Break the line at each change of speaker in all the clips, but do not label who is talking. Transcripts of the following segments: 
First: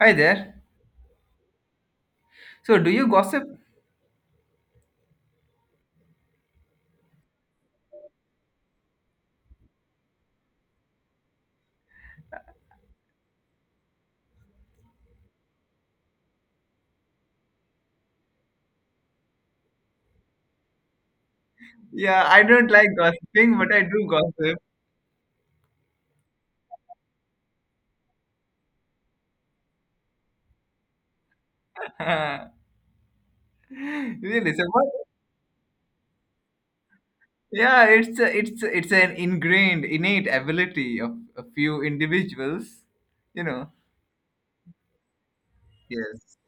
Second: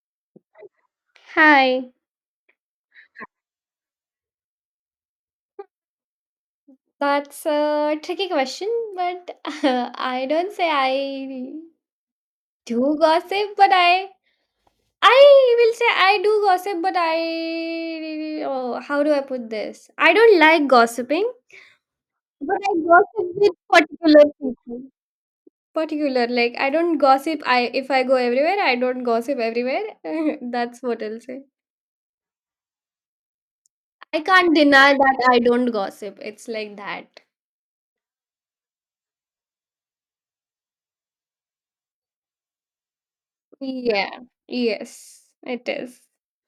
Hi there.
Hi.
So, do you gossip?
That's a tricky question, but I don't say I do gossip, but I will say I do gossip, but I oh, how do I put this? I don't like gossiping,
Yeah, I
but
don't
I
like
gossip with
gossiping, but I do
particular
gossip.
people. Particular, like I don't gossip. I If I go everywhere, I don't gossip everywhere. That's what I'll say. I
Really?
can't
So what?
deny that I don't gossip. It's like that.
Yeah, it's an ingrained, innate ability of a few individuals, you know.
Yeah. Yes, it is.
Yes.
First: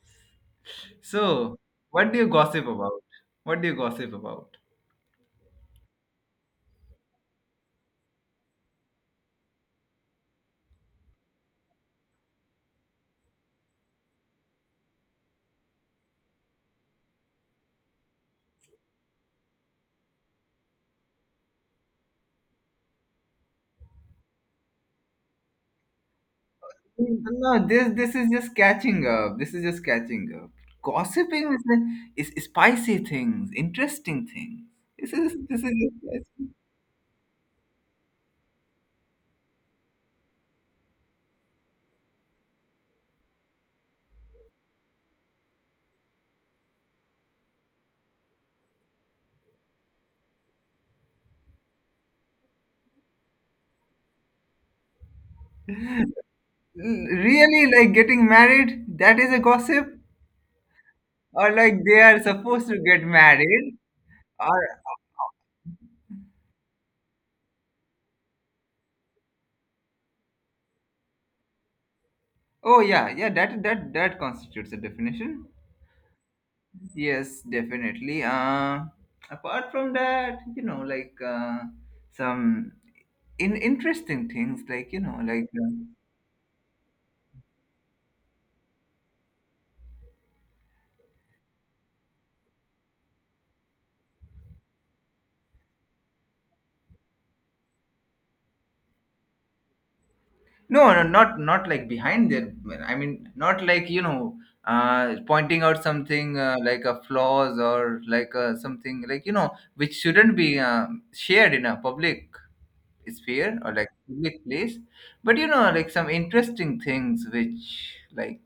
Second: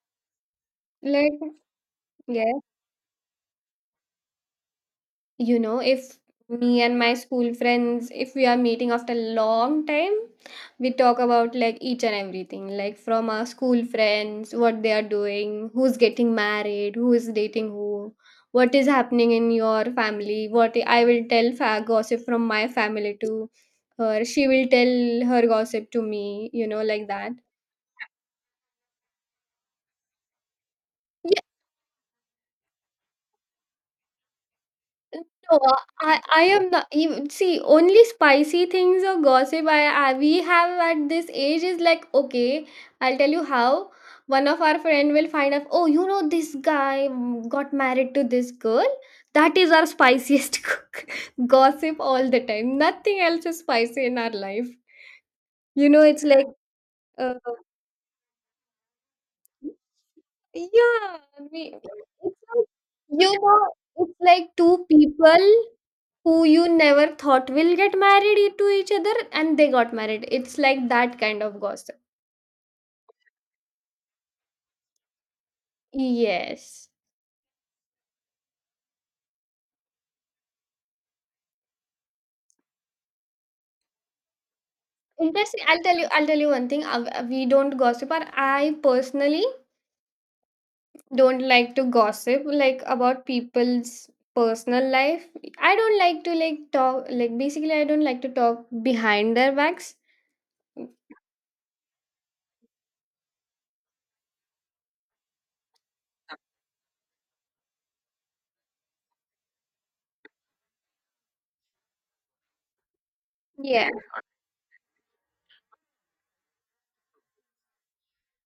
Like
So, what do you
Yes.
gossip about? What do you gossip about?
You know, if me and my school friends, if we are meeting after a long time, we talk about like each and everything, like from our school friends, what they are doing, who's getting married, who is dating who, what is happening in your family. What I will tell gossip from my family to her, she will tell her gossip to me, you know, like that.
No, this is just catching up. This is just catching up. Gossiping is the, is spicy things, interesting things. This
Mm,
is
No,
this is just
I
catching
am not. You see, only spicy things or gossip I we have at this age is like okay. I'll tell you how. One of our friend will find out. Oh, you know this guy got married to this girl. That is our spiciest cook. Gossip all the time. Nothing else is spicy in our life. You know, it's like uh,
really, like getting married, that is a gossip?
yeah.
Or like
We, it's
they are
like,
supposed to get
you know,
married?
it's like
Or
two people who you never thought will get married to each other, and they got married. It's like that kind of gossip.
oh, yeah, yeah, that constitutes a definition.
Yes.
Yes, definitely. Apart from that, you know, like, some in interesting things like, you know,
Interesting. I'll tell you one thing. We don't gossip, or I personally don't like to gossip like about people's personal life. I don't like to like talk like, basically I don't like to talk behind their backs.
no, no, not like behind their. I mean, not like, you know, pointing out something, like a flaws, or like, something like, you know, which shouldn't be, shared in a public sphere or
Yeah.
like public place. But, you know, like some interesting things which, like,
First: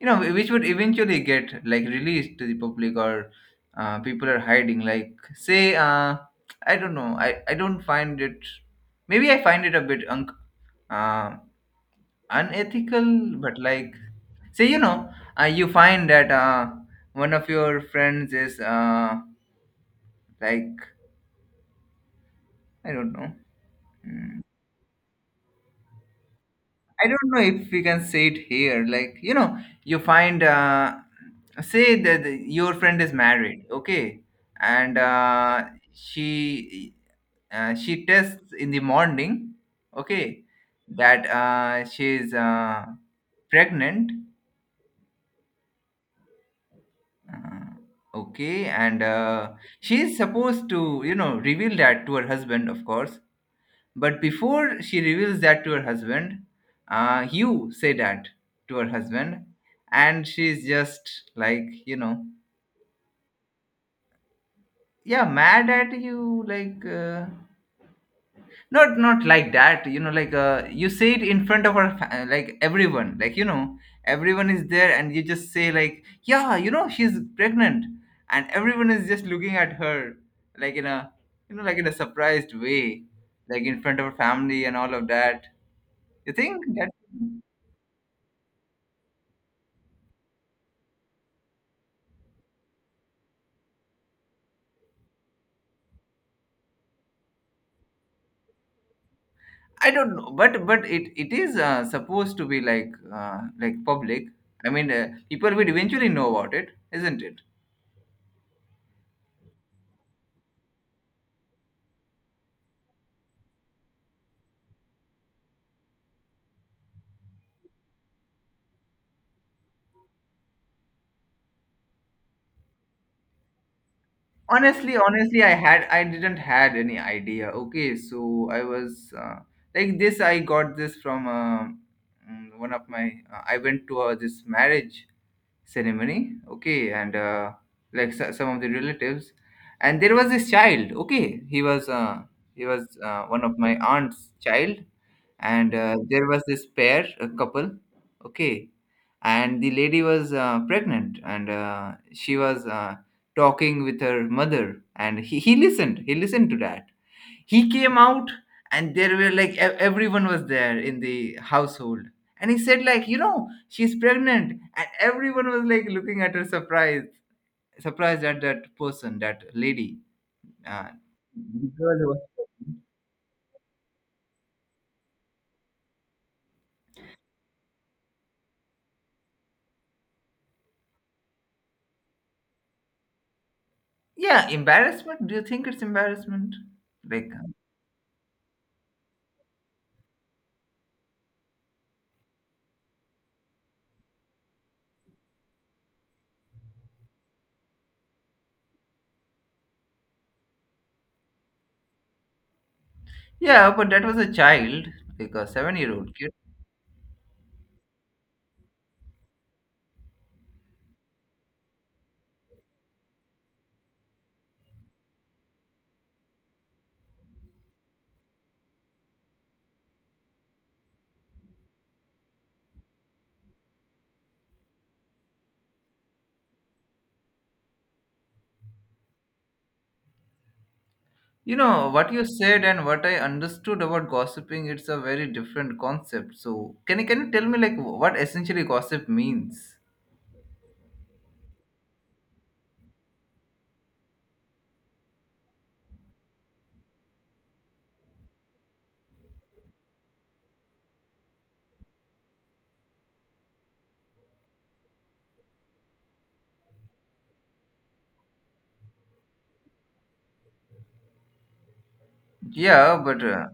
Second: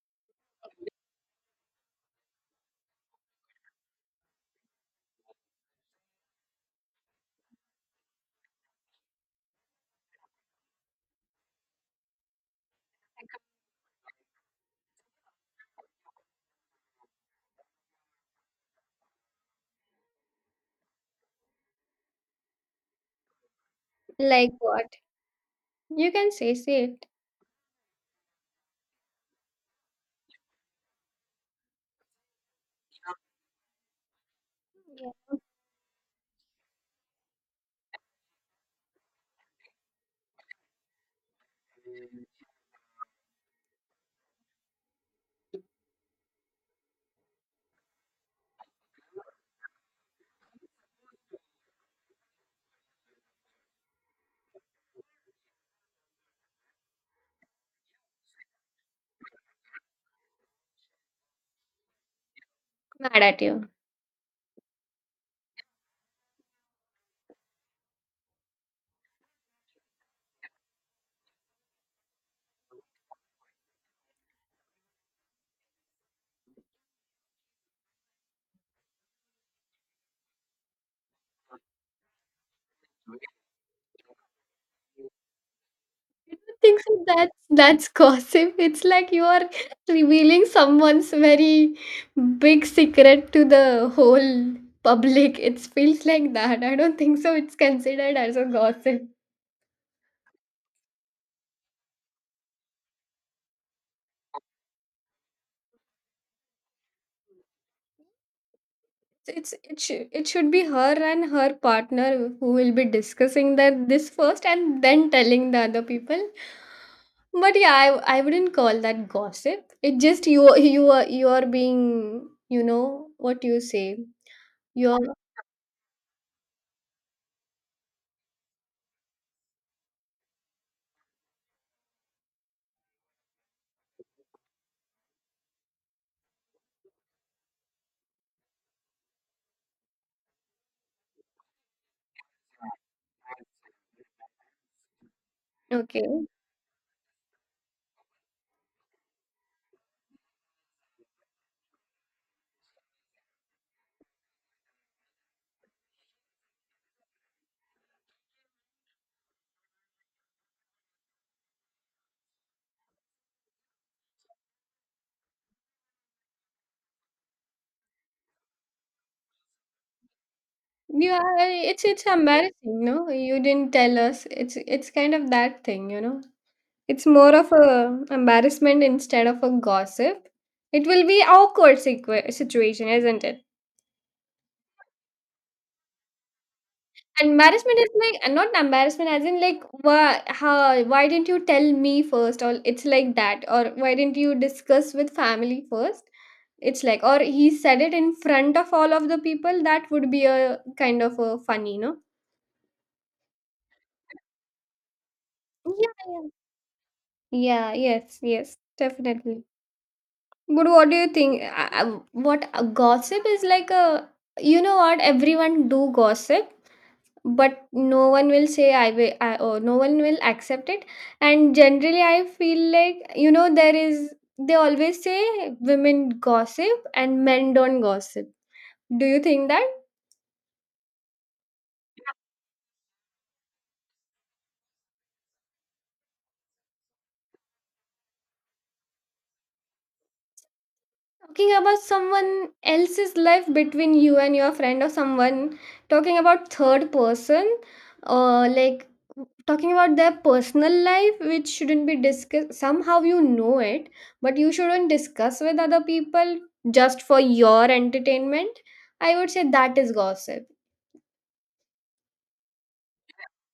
you know, which would eventually get like released to the public, or people are hiding. Like say, I don't know. I don't find it. Maybe I find it a bit um unethical, but like, say, you know, you find that, one of your friends is, like, I don't know, mm,
Like what? You can say, say
I
it.
don't know if we can say it here, like, you know, you find, say that your friend is married, okay, and,
Yeah.
she, she tests in the morning, okay, that, she is, pregnant. Uh, okay, and, she is supposed to, you know, reveal that to her husband, of course. But before she reveals that to her husband, you say that to her husband, and she's just like, you know,
Mad at you.
yeah, mad at you, like. Not like that, you know, like, you say it in front of our like, everyone, like, you know, everyone is there, and you just say like, yeah, you know, she's pregnant, and everyone is just looking at her like in a, you know, like in a surprised way, like in front of her family and all of that, you
I don't
think
think
that
so, that's gossip. It's like you are revealing someone's very big secret to the whole public. It feels like that. I don't think so it's considered as a gossip.
I don't know. But it is, supposed to be like, uh, like public. I mean, people will eventually know about it, isn't it?
So it's, it should, it should be her and her partner who will be discussing that this first and then telling the other people. But yeah, I wouldn't call that gossip. It just, you are, you are being, you know what you say. You
Honestly,
are
honestly, I didn't had any idea, okay? So I was, like this. I got this from, one of my, I went to, this marriage ceremony, okay, and, like, so, some of the relatives, and there was this child, okay? He was, one of my aunt's child. And,
okay.
there was this pair a couple, okay, and the lady was, pregnant, and, she was, talking with her mother, and he listened to that. He came out, and there were like everyone was there in the household, and he said like, you know, she's pregnant, and everyone was like looking at her surprised, surprised at that person, that lady. uh,
Yeah,
the girl
it's
who was-
embarrassing, no? You didn't tell us. It's kind of that thing, you know. It's more of a embarrassment instead of a gossip. It will be awkward situation, isn't it?
Yeah, embarrassment. Do you think it's embarrassment? Like,
Embarrassment is like not embarrassment as in like why, how, why didn't you tell me first, or it's like that, or why didn't you discuss with family first? It's like, or he said it in front of all of the people. That would be a kind of a funny, no?
yeah, but that was a child, like a 7-year old.
Yeah. Yeah, yes, yes, definitely. But what do you think? What gossip is like a, you know what, everyone do gossip, but no one will say or no one will accept it. And generally, I feel like, you know, there is, they always say women gossip and men don't gossip. Do you think that?
You know, what you said and what I understood about gossiping, it's a very different concept. So, can you tell me, like, what essentially gossip means?
Talking about someone else's life between you and your friend or someone, talking about third person, or like talking about their personal life which shouldn't be discussed. Somehow you know it, but you shouldn't discuss with other people just for your entertainment. I would say that is gossip.
Yeah,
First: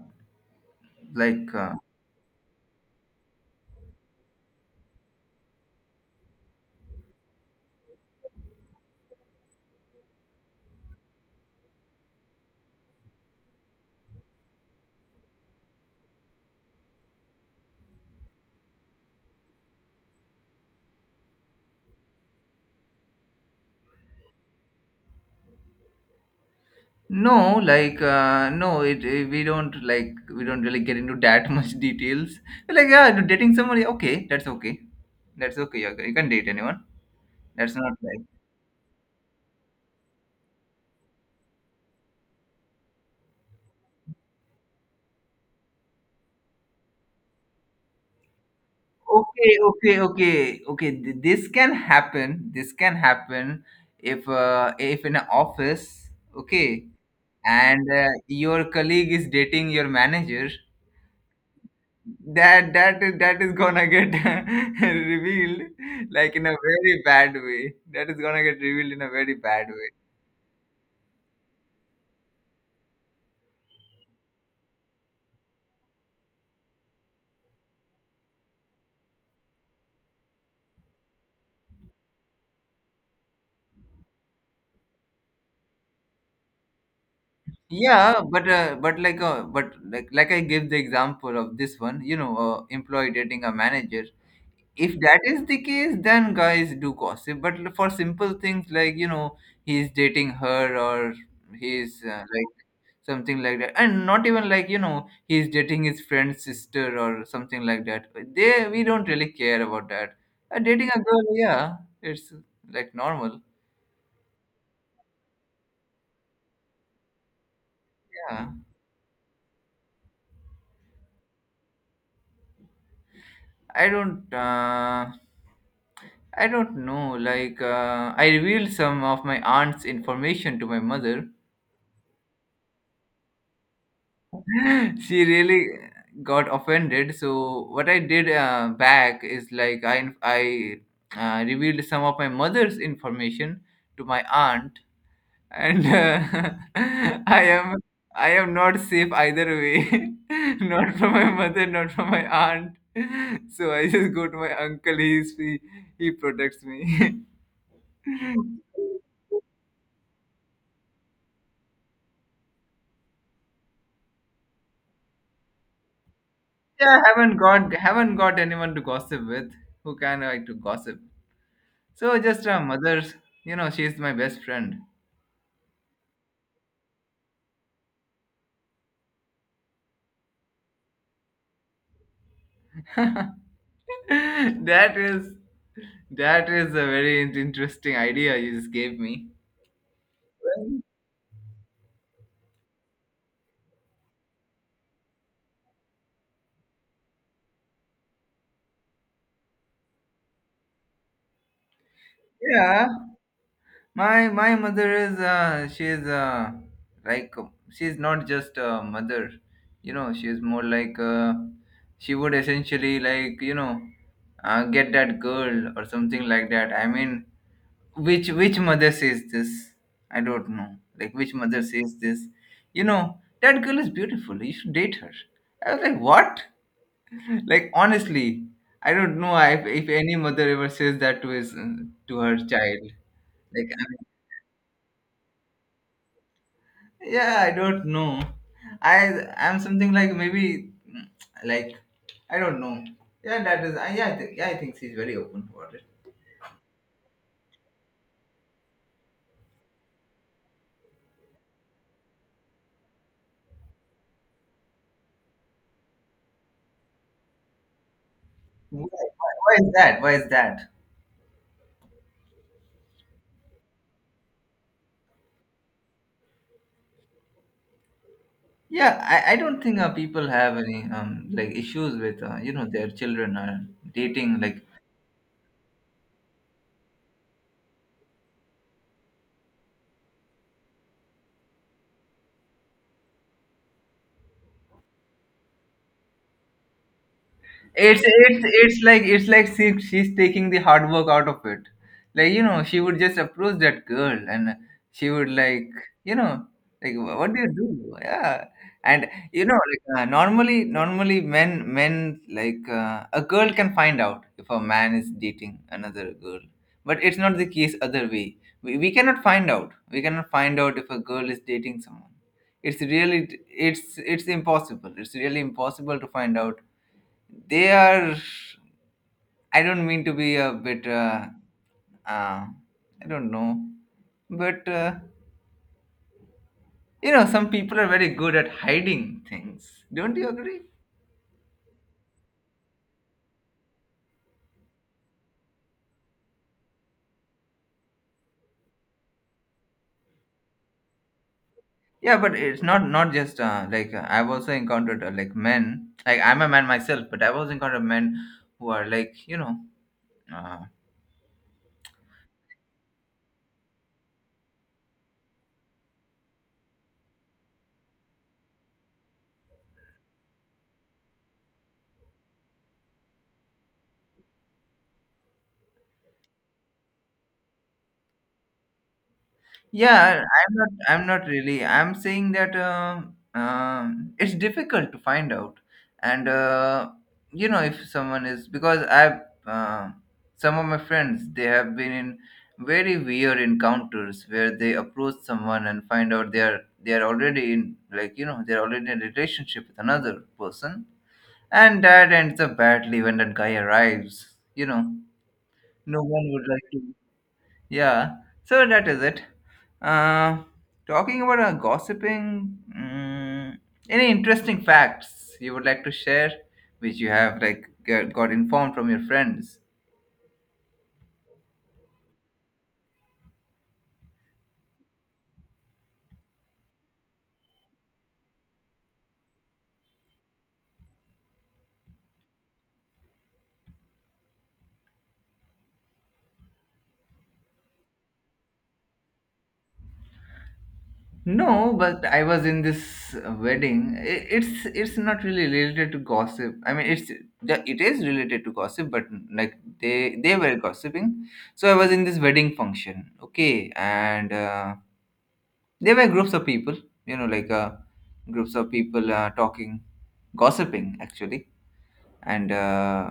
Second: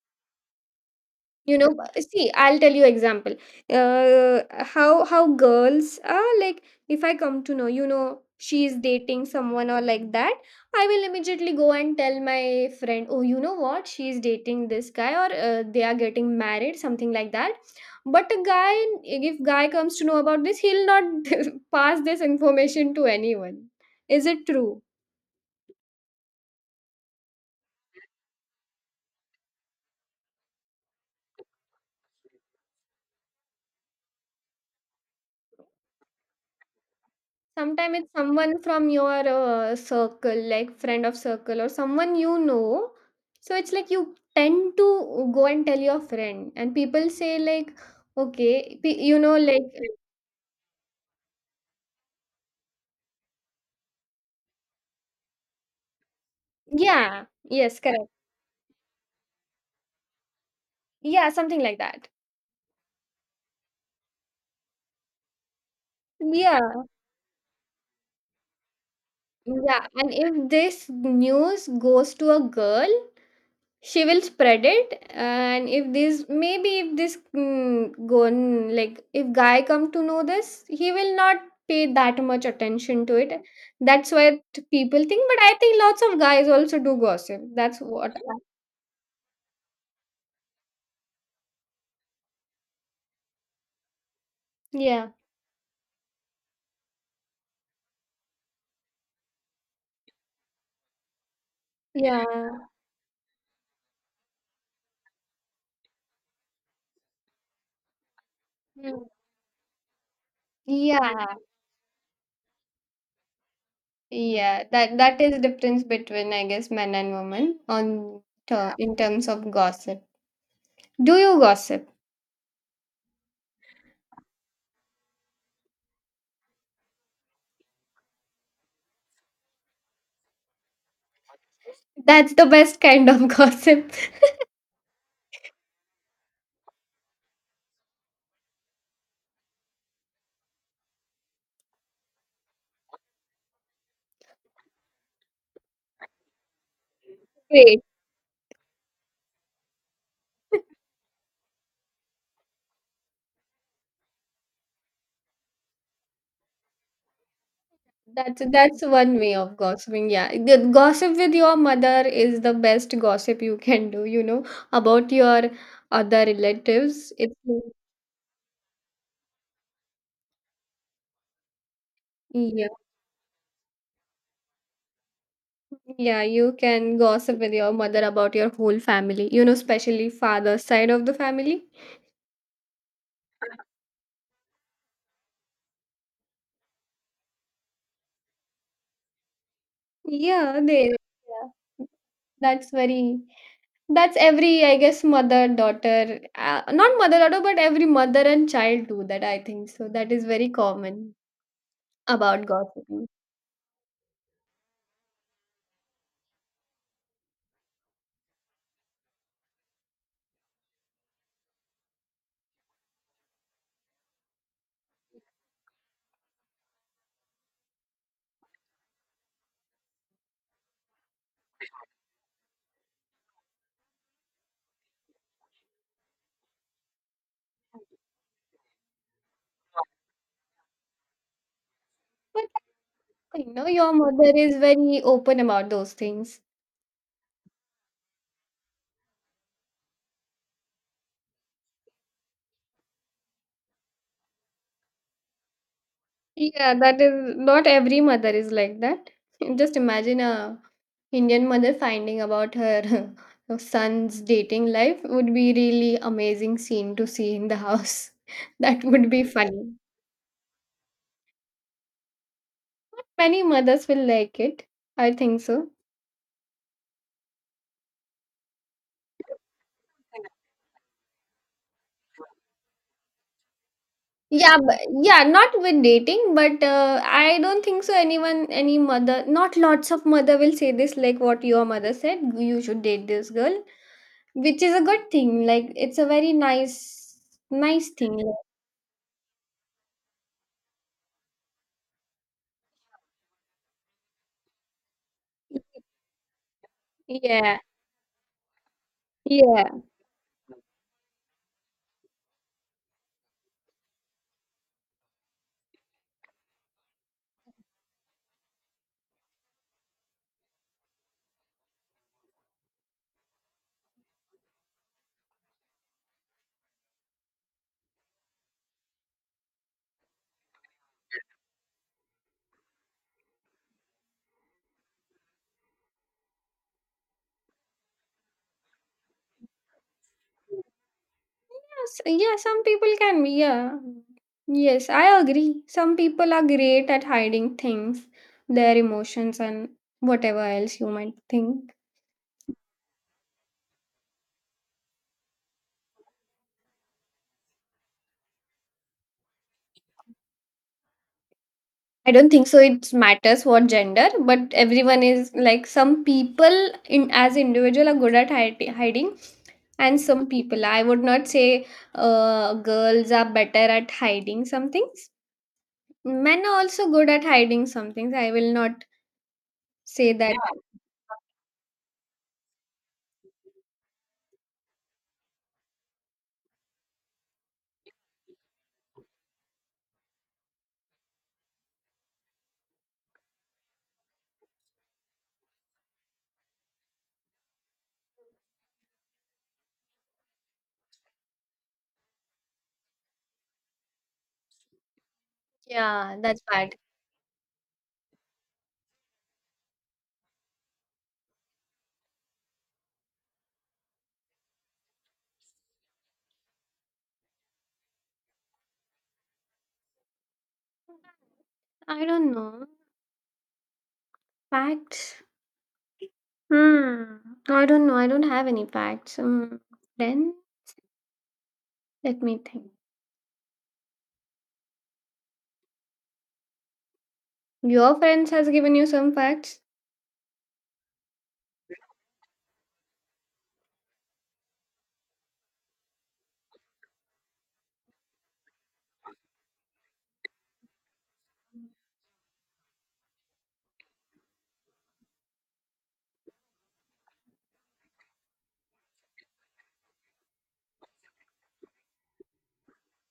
like,
You know,
uh,
But see, I'll tell you example. Uh, how girls are like. If I come to know, you know, she is dating someone or like that, I will immediately go and tell my friend, oh, you know what, she is dating this guy, or they are getting married, something like that. But a guy, if guy comes to know about this, he'll not pass this information to anyone. Is it true?
no, like, no, we don't, like, we don't really get into that much details. Like, yeah, you're dating somebody, okay, that's okay. That's okay, okay, you can date anyone. That's not
Sometimes it's
like,
someone from your circle, like friend of circle or someone you know. So it's like you tend to go and tell your friend, and people say, like, okay, you know,
okay,
like,
okay, okay, okay, this can happen if in an office, okay,
yeah, yes,
and,
correct.
your colleague is dating your manager.
Yeah, something like that.
That that is gonna get revealed like in a
Yeah,
very bad way. That is gonna get revealed in a very bad
yeah.
way.
And if this news goes to a girl, she will spread it, and if this, maybe if this mm, gon like if guy come to know this, he will not pay that much attention to it. That's what people think, but I think lots of guys also do gossip. That's what.
Yeah, but, I give the example of this one, you know, employee dating a manager. If
Yeah,
that is the case, then guys do gossip. But for simple things like, you know, he's dating her, or he's,
yeah.
like, something like that, and not even like, you know, he's dating his friend's sister, or something like that. They we
Mm.
don't really care about that. Dating a girl,
Yeah,
yeah, it's like normal.
yeah, that that is difference between I guess men and women on
Yeah.
in terms of gossip. Do you gossip?
I don't. I don't know. Like, I revealed some of my aunt's information to my mother.
That's the best kind of gossip.
She really got offended. So what I did, back, is like I revealed some of my mother's information to my aunt, and, I am
Great.
I am not safe either way, not from my mother, not from my aunt. So I just go to my uncle. He protects me. Yeah,
That's one way of gossiping. Yeah, the gossip with your mother is the best gossip you can do. You know, about your other relatives. It's
haven't got anyone to gossip with who can like to gossip. So just,
yeah,
mother's, you know, she's my best friend.
yeah. You can gossip with your mother about your whole family. You know, especially father's side of the family.
that is that is a very interesting idea you just gave me.
Yeah, they. Yeah. That's very. That's every, I guess, mother daughter. Not mother daughter, but every mother and child do that. I think so. That is very common about
Yeah.
gossiping.
My mother is, she is like, she is not just a mother, you know. She is more like, she would essentially, like, you know, get that girl or something like that. I mean, which mother says this? I don't know. Like, which mother says this? You know that girl is beautiful. You should date her. I was like, what? Like, honestly, I don't know if any mother ever says that to his, to her
But
child.
you know,
Like,
your mother is very open about those things.
yeah, I don't know. I'm something like maybe, like, I don't know. Yeah that is I, yeah I think she's very open about it.
Yeah, that is not every mother is like that. Just imagine a Indian mother finding about her her son's dating life would be really amazing scene to see in the house.
Why,
That would be
why is
funny.
that? Why is that?
Many mothers will like it. I think so.
Yeah, I don't think, people have any, like, issues with, you know, their children, dating,
Yeah,
like,
but yeah, not with dating, but I don't think so. Anyone, any mother, not lots of mother will say this like what your mother said. You should date this girl, which is a good thing. Like it's a very nice, nice
it's
thing. Like.
it's it's like it's like she, she's taking the hard work out of it. Like, you know, she would just approach that girl and she would, like, you know, like, "Wha- what do you
Yeah,
do?" Yeah, and, you know,
yeah,
like, normally men like, a girl can find out if a man is dating another girl. But it's not the case other way. We cannot find out. We cannot find out if a girl is dating someone. It's really, it's impossible. It's really impossible to find out. They are. I don't mean to be a bit. Uh, I don't know, but, you know, some people are very good at hiding things. Don't you agree?
yes, yeah. Some people can, be, yeah, yes, I agree. Some people are great at hiding things, their emotions, and whatever else you might think.
Yeah, but it's not just, I've also encountered, like, men. Like, I'm a man myself, but I've also encountered men who are like, you know. uh,
I don't think so it matters what gender, but everyone is like, some people in as individual are good at hiding, and some people I would not say girls are better at hiding some things. Men are also good at hiding some things. I will not say
Yeah,
that.
I'm not.
Yeah.
I'm not really. I'm saying that, it's difficult to find out, and, you know, if someone is, because I've, um some of my friends, they have been in very weird encounters where they approach someone and find out they are already in, like, you know, they're already in a relationship with another person, and that ends up badly when that guy arrives. You know, no
Yeah,
one
that's
would like
bad.
to, yeah, so that is it. Uh, talking about, gossiping, any interesting facts you would like to share, which you have like got informed from your friends?
I don't know. Facts? Hmm. I don't know. I don't have any facts. Then let me think. Your friends has given you some facts?
No, but I was in this, wedding. It's not really related to gossip. I mean, it's the, it is related to gossip, but, like, they were gossiping. So I was in this wedding function, okay, and. There were groups of people, you know like uh, groups of people talking, gossiping actually. And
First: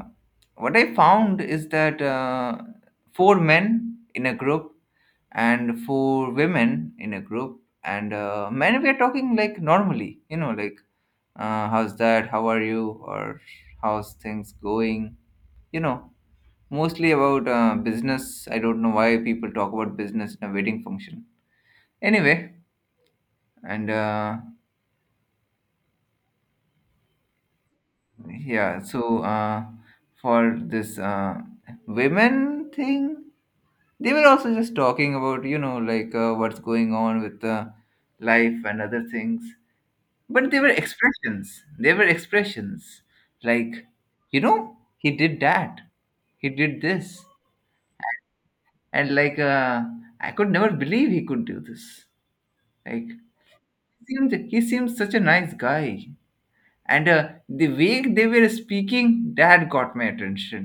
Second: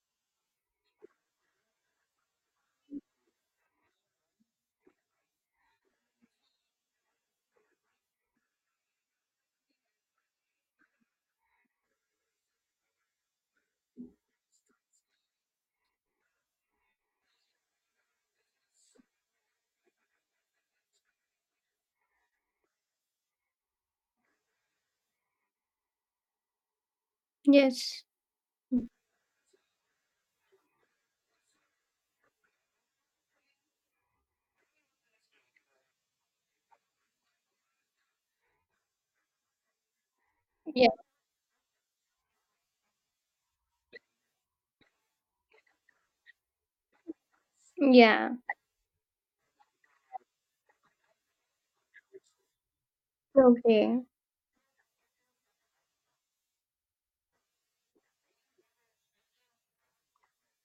what I found is that, four men in a group and four women in a group. And men were talking like normally, you know, like how's that, how are you, or how's things going, you know, mostly about business. I don't know why people talk about business in a wedding function anyway. And
Yes.
yeah. For this women thing, they were also just talking about, you know, like what's going on with life and other things. But they were
Yes.
expressions, they were expressions, like, you know, he did that, he did this.
Yeah.
And like I could never believe he could do this. Like
Okay.
he seems such a nice guy. And the way they were speaking, that got my attention.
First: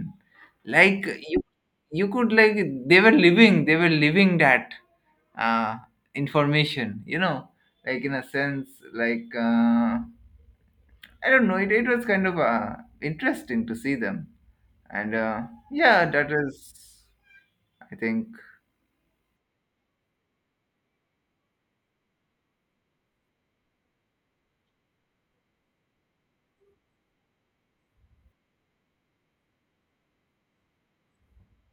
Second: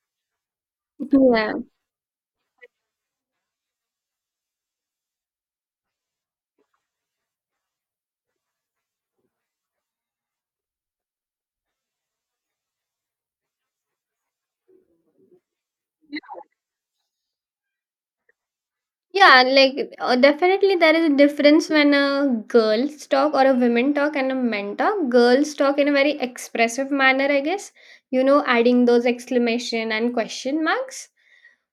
Like you
Yeah.
you could like, they were living that uh, information, you know, like in a sense, like I don't know, it was kind of interesting to see them. And yeah, that is, I think,
Yeah, like definitely there is a difference when a girls talk or a women talk and a men talk. Girls talk in a very expressive manner, I guess, you know, adding those exclamation and question marks.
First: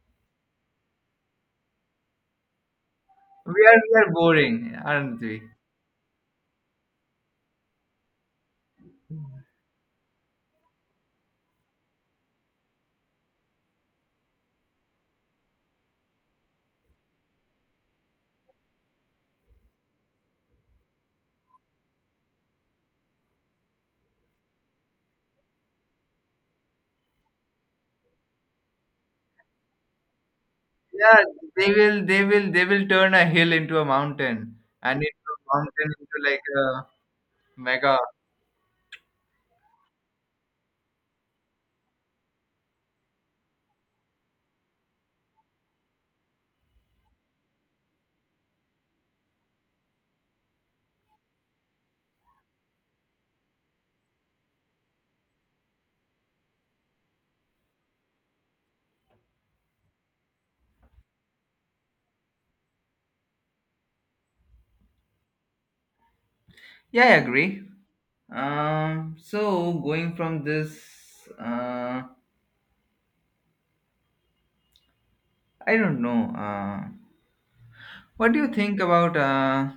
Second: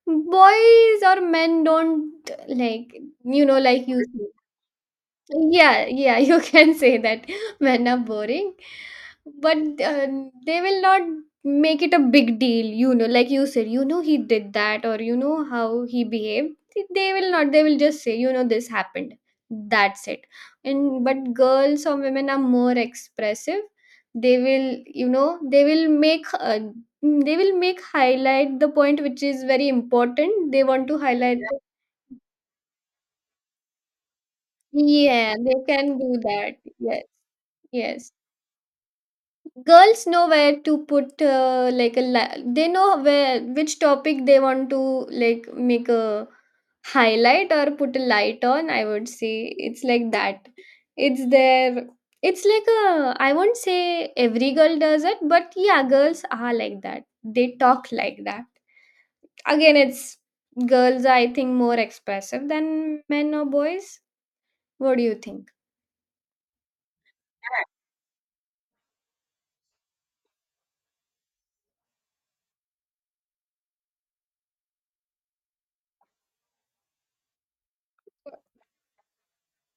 Boys or men don't like, you know,
we are
like
we
you.
are boring, aren't we?
Yeah, yeah, you can say that men are boring, but they will not make it a big deal, you know, like you said, you know, he did that, or you know, how he behaved. They will not, they will just say, you know, this happened. That's it. And but girls or women are more expressive. They will, you know, they will make, highlight the point which is very important. They want to
Yeah,
highlight. Yeah. The.
they will turn a hill into a mountain, and it
Yeah,
a
they
mountain
can
into
do
like
that.
a
Yes,
Mega.
yes. Girls know where to put like a they know where, which topic they want to like make a highlight or put a light on. I would say it's like that. It's their, it's like a, I won't say every girl does it, but yeah, girls are like that, they talk like that. Again, it's, girls are, I think, more expressive than men or boys. What do you think?
Yeah, I agree. So going from this, uh, I don't know. What do you think about?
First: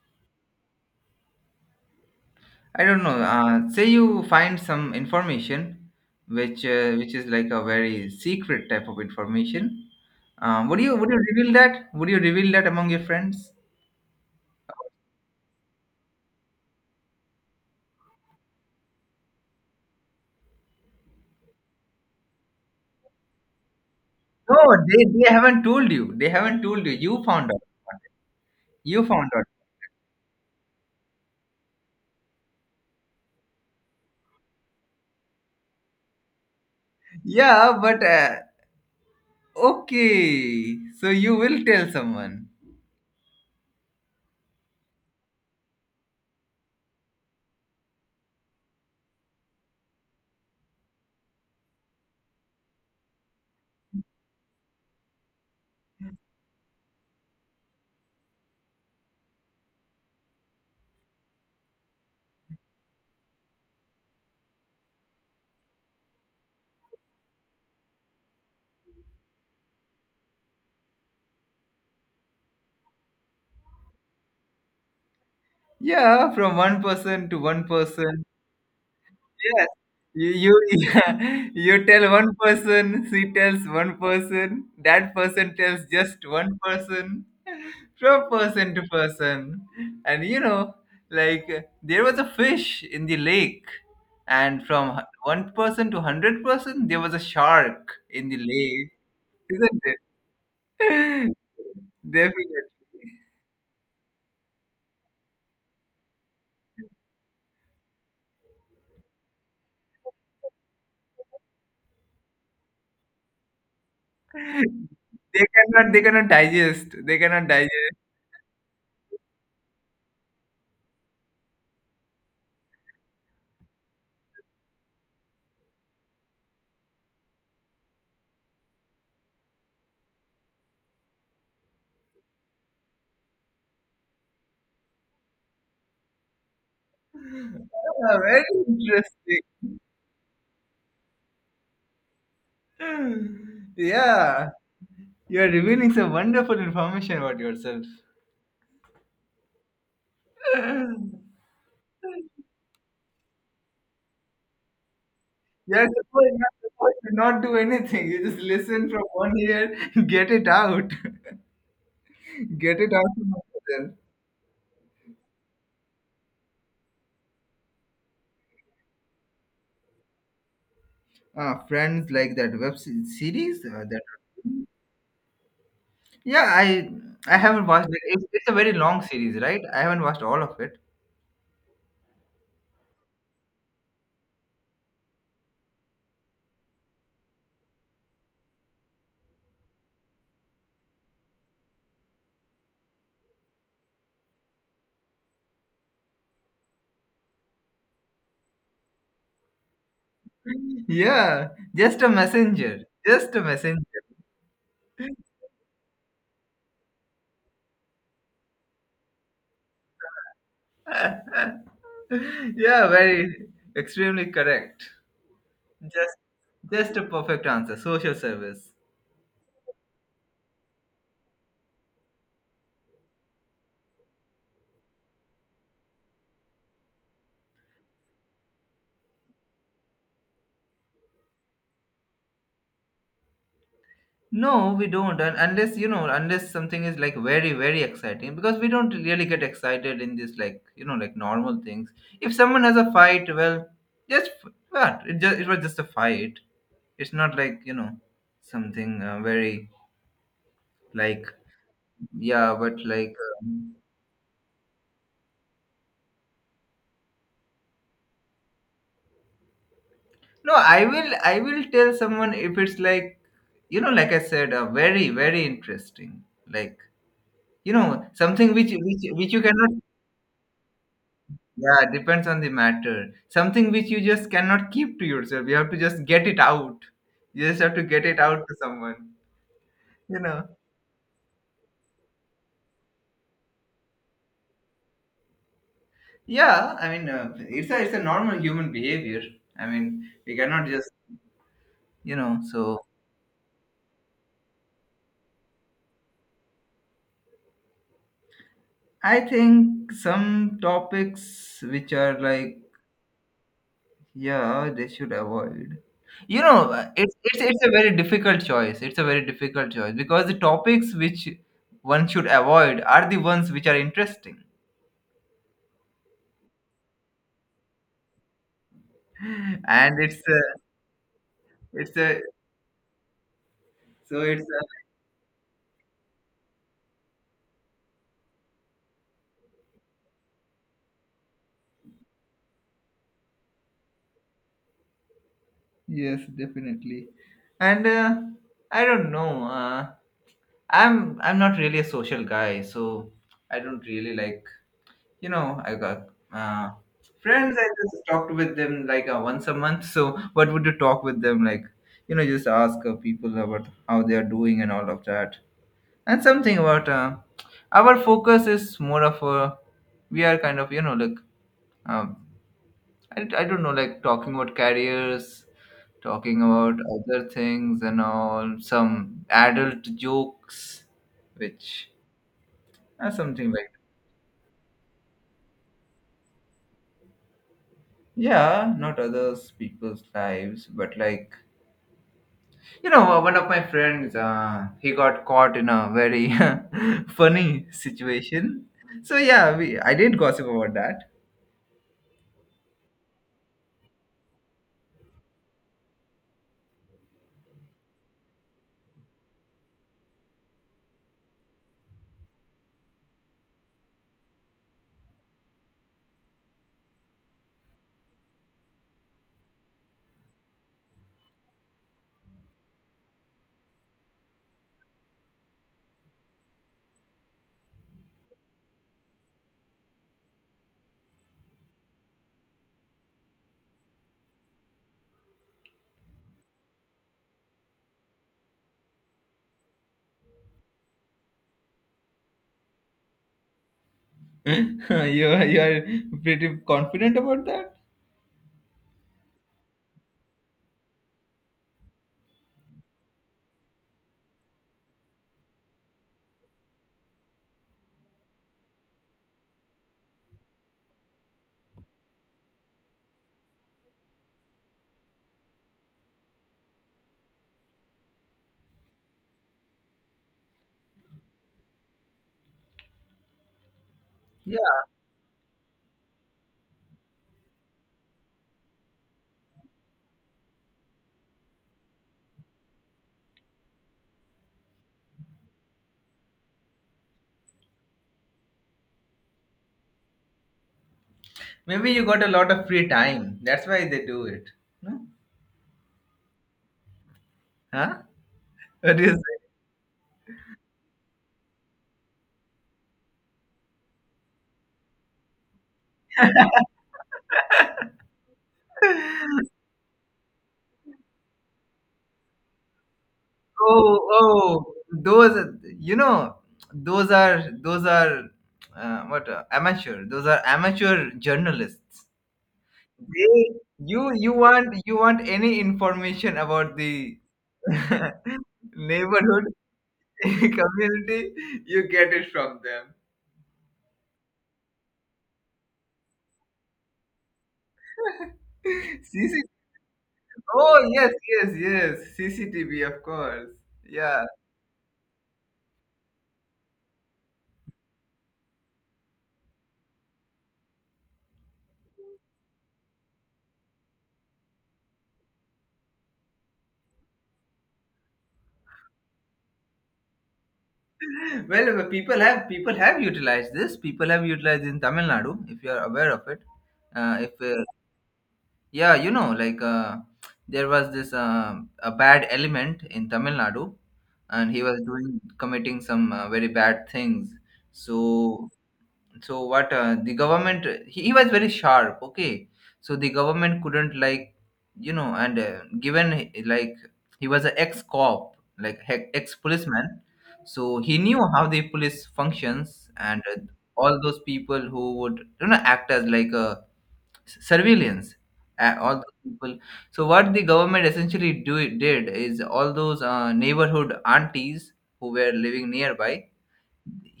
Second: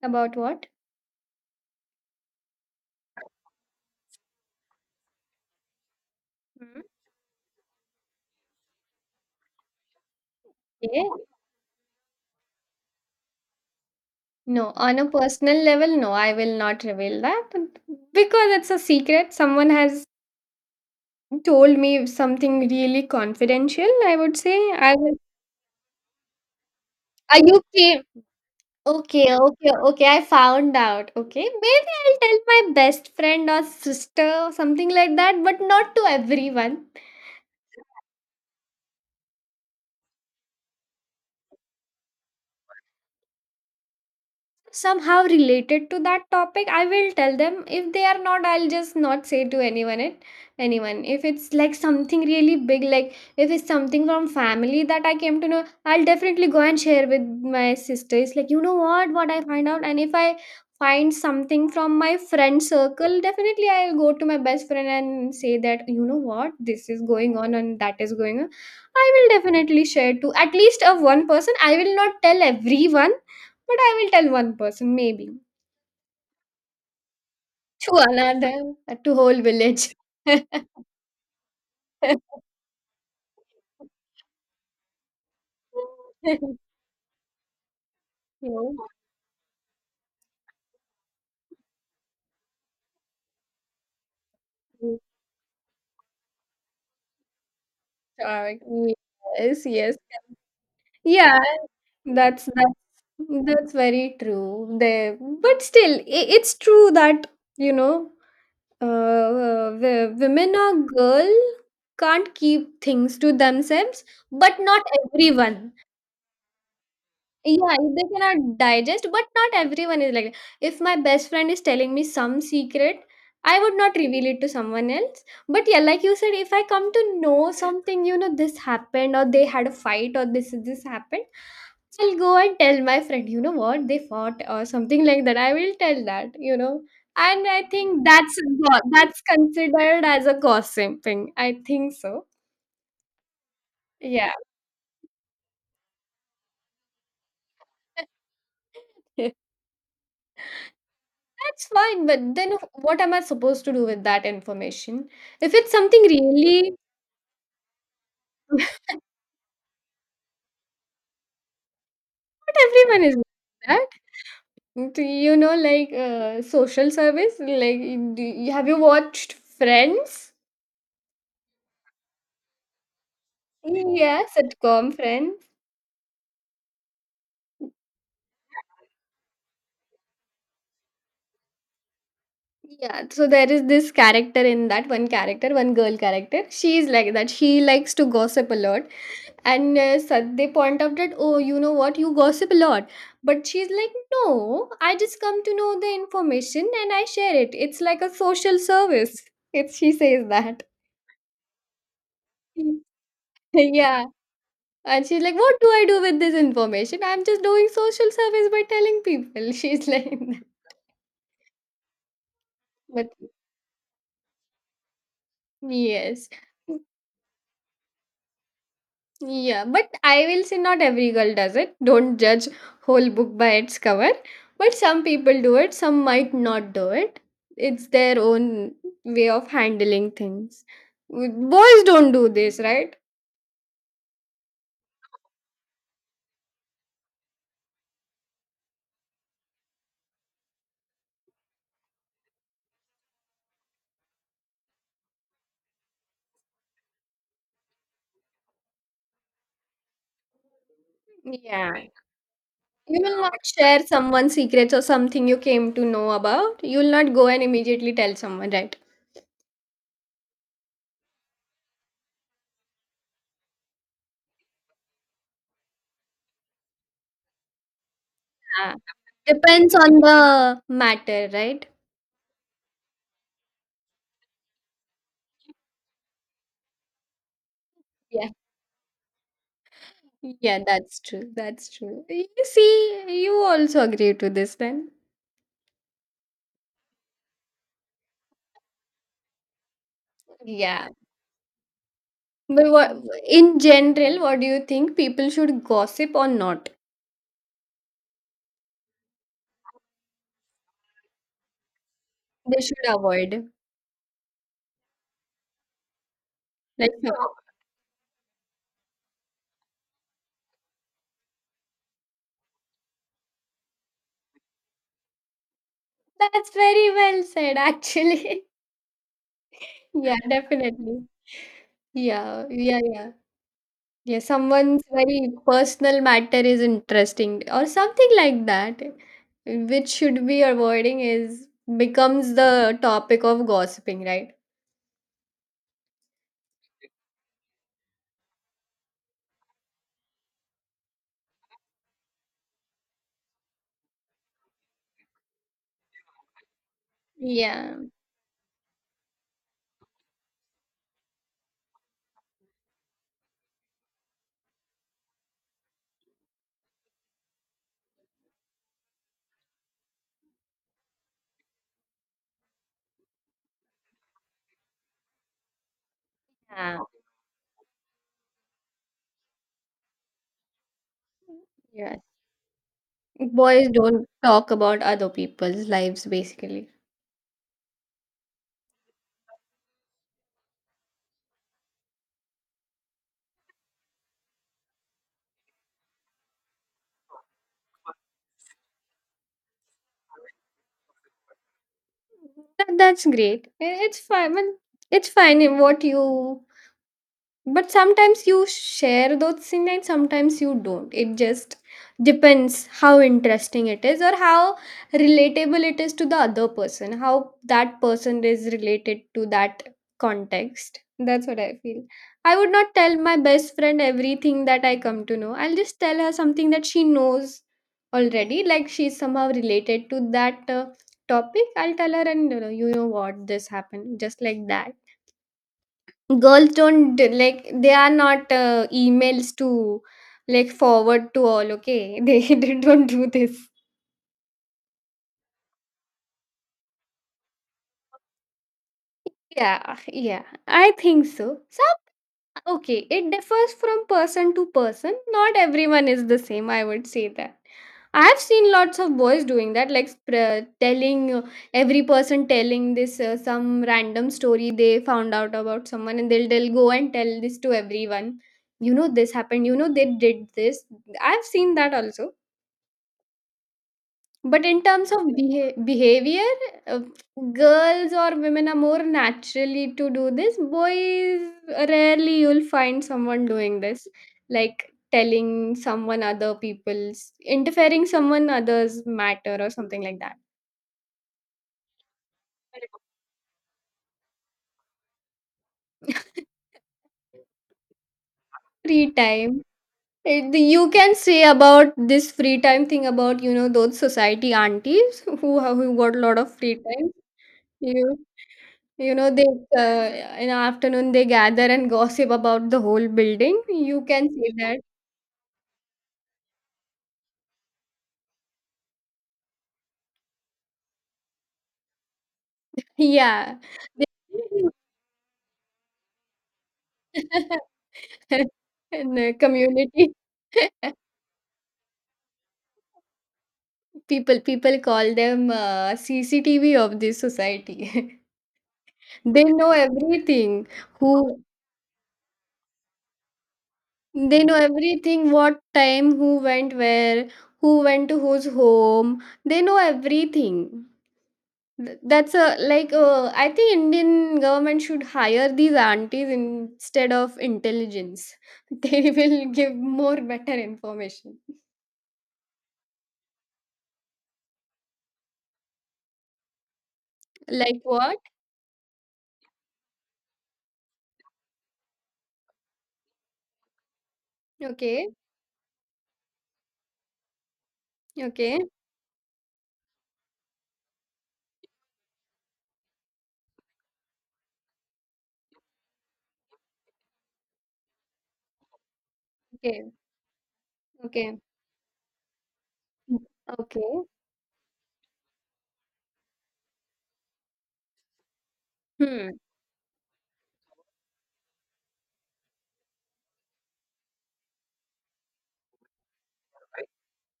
About what?
I don't know. Say you find some information
Hmm?
which is like a very secret type of information. Would
Yeah.
you reveal that? Would you reveal that among your friends?
No, on a personal level, no, I will not reveal that because it's a secret. Someone has told me something really confidential. I would
No,
say I will.
they haven't told you. They haven't told you. You
Are
found out.
you okay?
You found
Okay,
out.
okay, okay. I found out. Okay, maybe I'll tell my best friend or sister or something like that, but not to everyone.
Yeah, but okay. So you will tell someone.
Somehow related to that topic I will tell them. If they are not, I'll just not say to anyone it, anyone. If it's like something really big, like if it's something from family that I came to know, I'll definitely go and share with my sister. It's like, you know what I find out. And if I find something from my friend circle, definitely I'll go to my best friend and say that, you know what, this is going on and that is going on. I will definitely share to at least of one person. I will not tell everyone, but I will tell one person, maybe,
Yeah, from one person to one
to
person.
another, to whole
Yes.
village.
You you, yeah, you tell one person, she tells one person, that person tells just one person, from person
No,
to person. And you know, like there was a fish in the lake, and from one person to hundred person, there was a shark in the
sorry.
lake,
Yes,
isn't
yes.
it?
Yeah, that's
Definitely.
that's that's very true. There, but still, I it's true that, you know, women or girl can't keep things to themselves, but not
They
everyone.
they cannot digest. They cannot
Yeah,
digest.
if they cannot digest, but not everyone is like that. If my best friend is telling me some secret, I would not reveal it to someone else. But yeah, like you said, if I come to know something, you know, this happened or they had a fight or this happened, I'll go and tell my friend, you know what, they fought or something like that. I will tell that, you know. And I think
Ah, very
that's
interesting.
considered as a gossiping. I think so. Yeah.
Yeah, you're revealing some wonderful information about yourself.
That's fine, but then what am I supposed to do with that information? If it's something
You're
really,
supposed to not do anything. You just listen
but
from one ear, get it out, get it out
everyone is like
from
that.
yourself.
Mm, do you know, like social service. Like, have you watched Friends?
Friends like that series. That
Yeah, sitcom Friends.
yeah, I haven't watched it. It's a very long series, right? I haven't watched all of it.
Yeah, so there is this character in that one character, one girl character. She is like that. She likes to gossip a lot. And they point out that, oh, you know what, you gossip a lot. But she's like, no, I just come to know the information and I share it. It's like a social service. It's she says that.
Yeah, just a
Mm.
messenger, just a messenger.
yeah. And she's like, what do I do with this information? I'm just doing social service by telling people. She's like, that.
Yeah,
But
very extremely correct. Just
yes.
just a perfect answer. Social service.
Yeah, but I will say not every girl does it. Don't judge whole book by its cover. But some people do it, some might not do it. It's their own way of handling things. Boys don't do this, right?
No, we don't. And unless you know, unless something is like very, very exciting, because we don't really get excited in this, like, you know, like normal things. If someone has a fight, well, just f- what it just it was just a fight. It's not like, you know, something very like,
Yeah.
yeah, but
You
like,
will not
um,
share someone's secrets or something you came to know about. You will not go and immediately tell someone, right?
no, I will. I will tell someone if it's like, you know, like I said, very, very interesting. Like, you know, something which
Yeah.
which you cannot.
Depends on the matter, right?
Yeah, depends on the matter. Something which you just cannot keep to yourself. You have to just get it out. You just have to get it
Yeah.
out to someone. You know.
Yeah, that's true. That's true. You see, you also agree to this then.
Yeah, I mean, it's a normal human behavior. I mean, we cannot
Yeah.
just, you know.
But
So
what in general, what do you think people should gossip or not?
I think some topics which are like,
They should avoid.
yeah, they should avoid. You know,
Like how-
it's a very difficult choice. It's a very difficult choice because the topics which one should avoid are the ones which are interesting,
that's very well said, actually.
and
Yeah, definitely.
it's a
Yeah, yeah, yeah. Yeah,
it's a,
someone's very personal matter is interesting or something like that, which should be avoiding is becomes the topic of gossiping, right?
yes, definitely. And I don't know. I'm not really a social guy, so I don't really like, you know, I got uh, friends. I
Yeah.
just talked with them like once a month. So what would you talk with them like? You know, just ask people about how they are doing and all of that, and something about our focus is more of a, we are kind of, you know, like um, I don't know, like talking about careers, talking about
Yeah.
other things and all, some adult jokes which
Yes.
something
Boys
like,
don't talk about other people's lives basically.
yeah, not others people's lives, but like, you know, one of my friends, he got caught in a very funny situation. So yeah, I did gossip about that.
That's great. Eh, it's fine. Well, it's fine in what you but sometimes you share those things and sometimes you don't. It just depends how interesting it is or how relatable it is to the other person, how that person is related to that context. That's what I feel. I would not tell my best friend everything that I come to know. I'll just tell her something that she knows already, like she's somehow related to that topic. I'll tell her, and you know what, this happened, just like that girls don't d- like they are not emails to like forward to all, okay. They don't do this.
You are pretty confident about that?
Yeah, yeah, I think so. So okay, it differs from person to person. Not everyone is the same, I would say that. I have seen lots of boys doing that, like telling every person, telling this some random story they found out about someone, and they'll go and tell this to everyone. You know, this happened, you know, they did this. I've seen that also. But in
Yeah.
terms of behavior, uh, girls or women are more naturally to do this. Boys, rarely you'll find someone doing this, like telling someone other people's, interfering someone other's matter or something like that.
Maybe you got a lot of free time. That's why they do it. No? Huh?
Free
What do you say?
time. It- You can say about this free time thing about, you know, those society aunties who have who got a lot of free time. You you know, they in afternoon they gather and gossip about the whole building. You can say that.
Oh, those, you know, those are, those are, amateur. Those are amateur journalists.
Yeah.
They,
They-
you want any information about the
In the
neighborhood,
community.
community, you get it from them.
People call them CCTV of this society. They
CC
know everything.
oh, yes,
Who
yes, yes, CCTV, of course,
they
yeah.
know everything, what time, who went where, who went to whose home. They know everything. That's a like I think Indian government should hire these aunties instead of intelligence. They will give more better information.
Well, people have utilized this. People have utilized in Tamil Nadu, if you are aware of it. If
Like what?
Yeah, you know, like there was this a bad element in Tamil Nadu, and he was
Okay,
doing, committing some very bad things.
okay,
So, so what the government, he was very sharp. Okay, so the government couldn't, like, you know. And given he was an ex cop, like ex
okay,
policeman, so he knew
okay,
how the police functions. And
okay.
all those people who would, you know, act as like a surveillance, all those
Hmm.
people. So what the government essentially do did is all those neighborhood aunties who were living nearby,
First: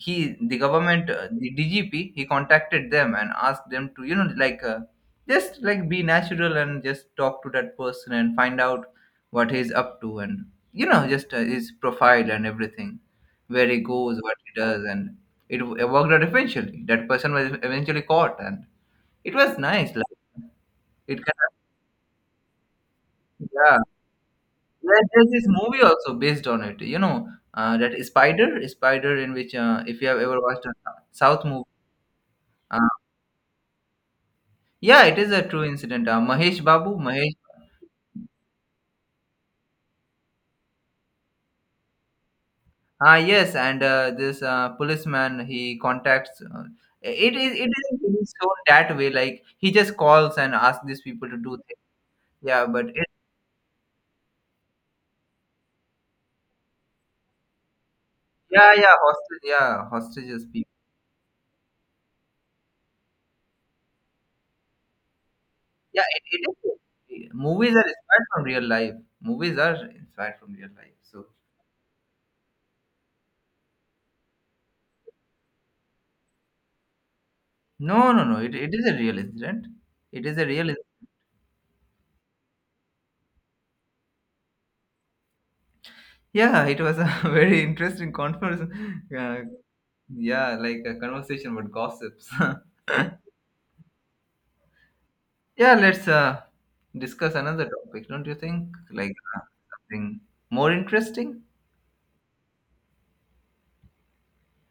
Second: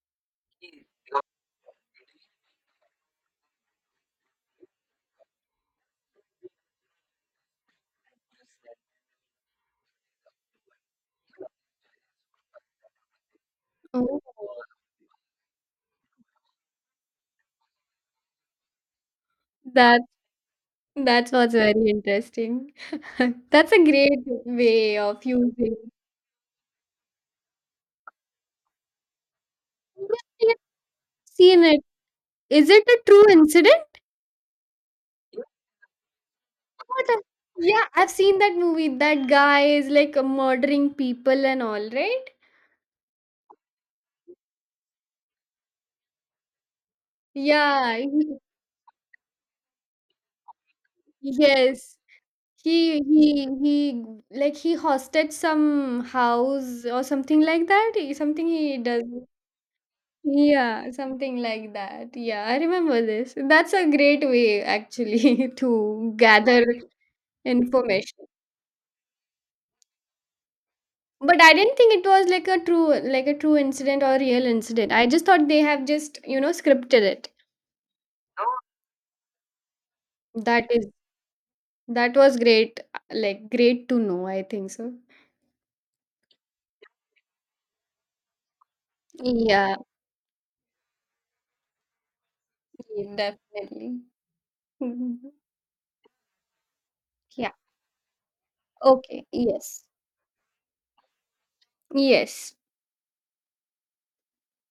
he the government, the DGP, he contacted them and asked them to, you know, like just like be natural and just talk to that person and find out what he's up to, and you know, just his profile and everything, where he goes,
Oh,
what he does. And it worked out. Eventually that person was eventually caught, and it was nice,
that,
like, it
that
can,
was very interesting. That's
yeah.
a great way of
There's this
using.
movie also based on it. You know, that Spider, in which if you have
I've
ever watched a South movie,
seen, it is it
uh,
a true incident?
yeah, it is a true incident. Mahesh Babu,
What a-
Mahesh,
yeah, I've seen that movie. That guy is like murdering people and all, right?
ah, yes. And this policeman, he contacts. It
Yeah,
is really
he-
shown that way. Like he just calls and asks these people to do things.
yes.
Yeah, but
He
it,
he he like he hosted some house or something like that. He- Something
yeah,
he
yeah,
does.
hostage, yeah, hostages people.
Yeah, something like that. Yeah, I remember this. That's a great way actually
Yeah,
to
it
gather
is. Movies are inspired
information.
from real life. Movies are inspired from real life. So.
But I didn't think it was like a true, like a true incident or real incident. I just thought they have just, you know, scripted it.
No, no, no. It is a real incident. It is a real.
That is, that was great, like great to know, I think so.
Yeah, it was a very interesting conference. Uh,
Yeah,
yeah, like a conversation about gossips.
yeah, definitely. Mhm.
Yeah, let's discuss
Yeah,
another topic, don't you think? Like
okay, yes.
something more interesting.
Yes.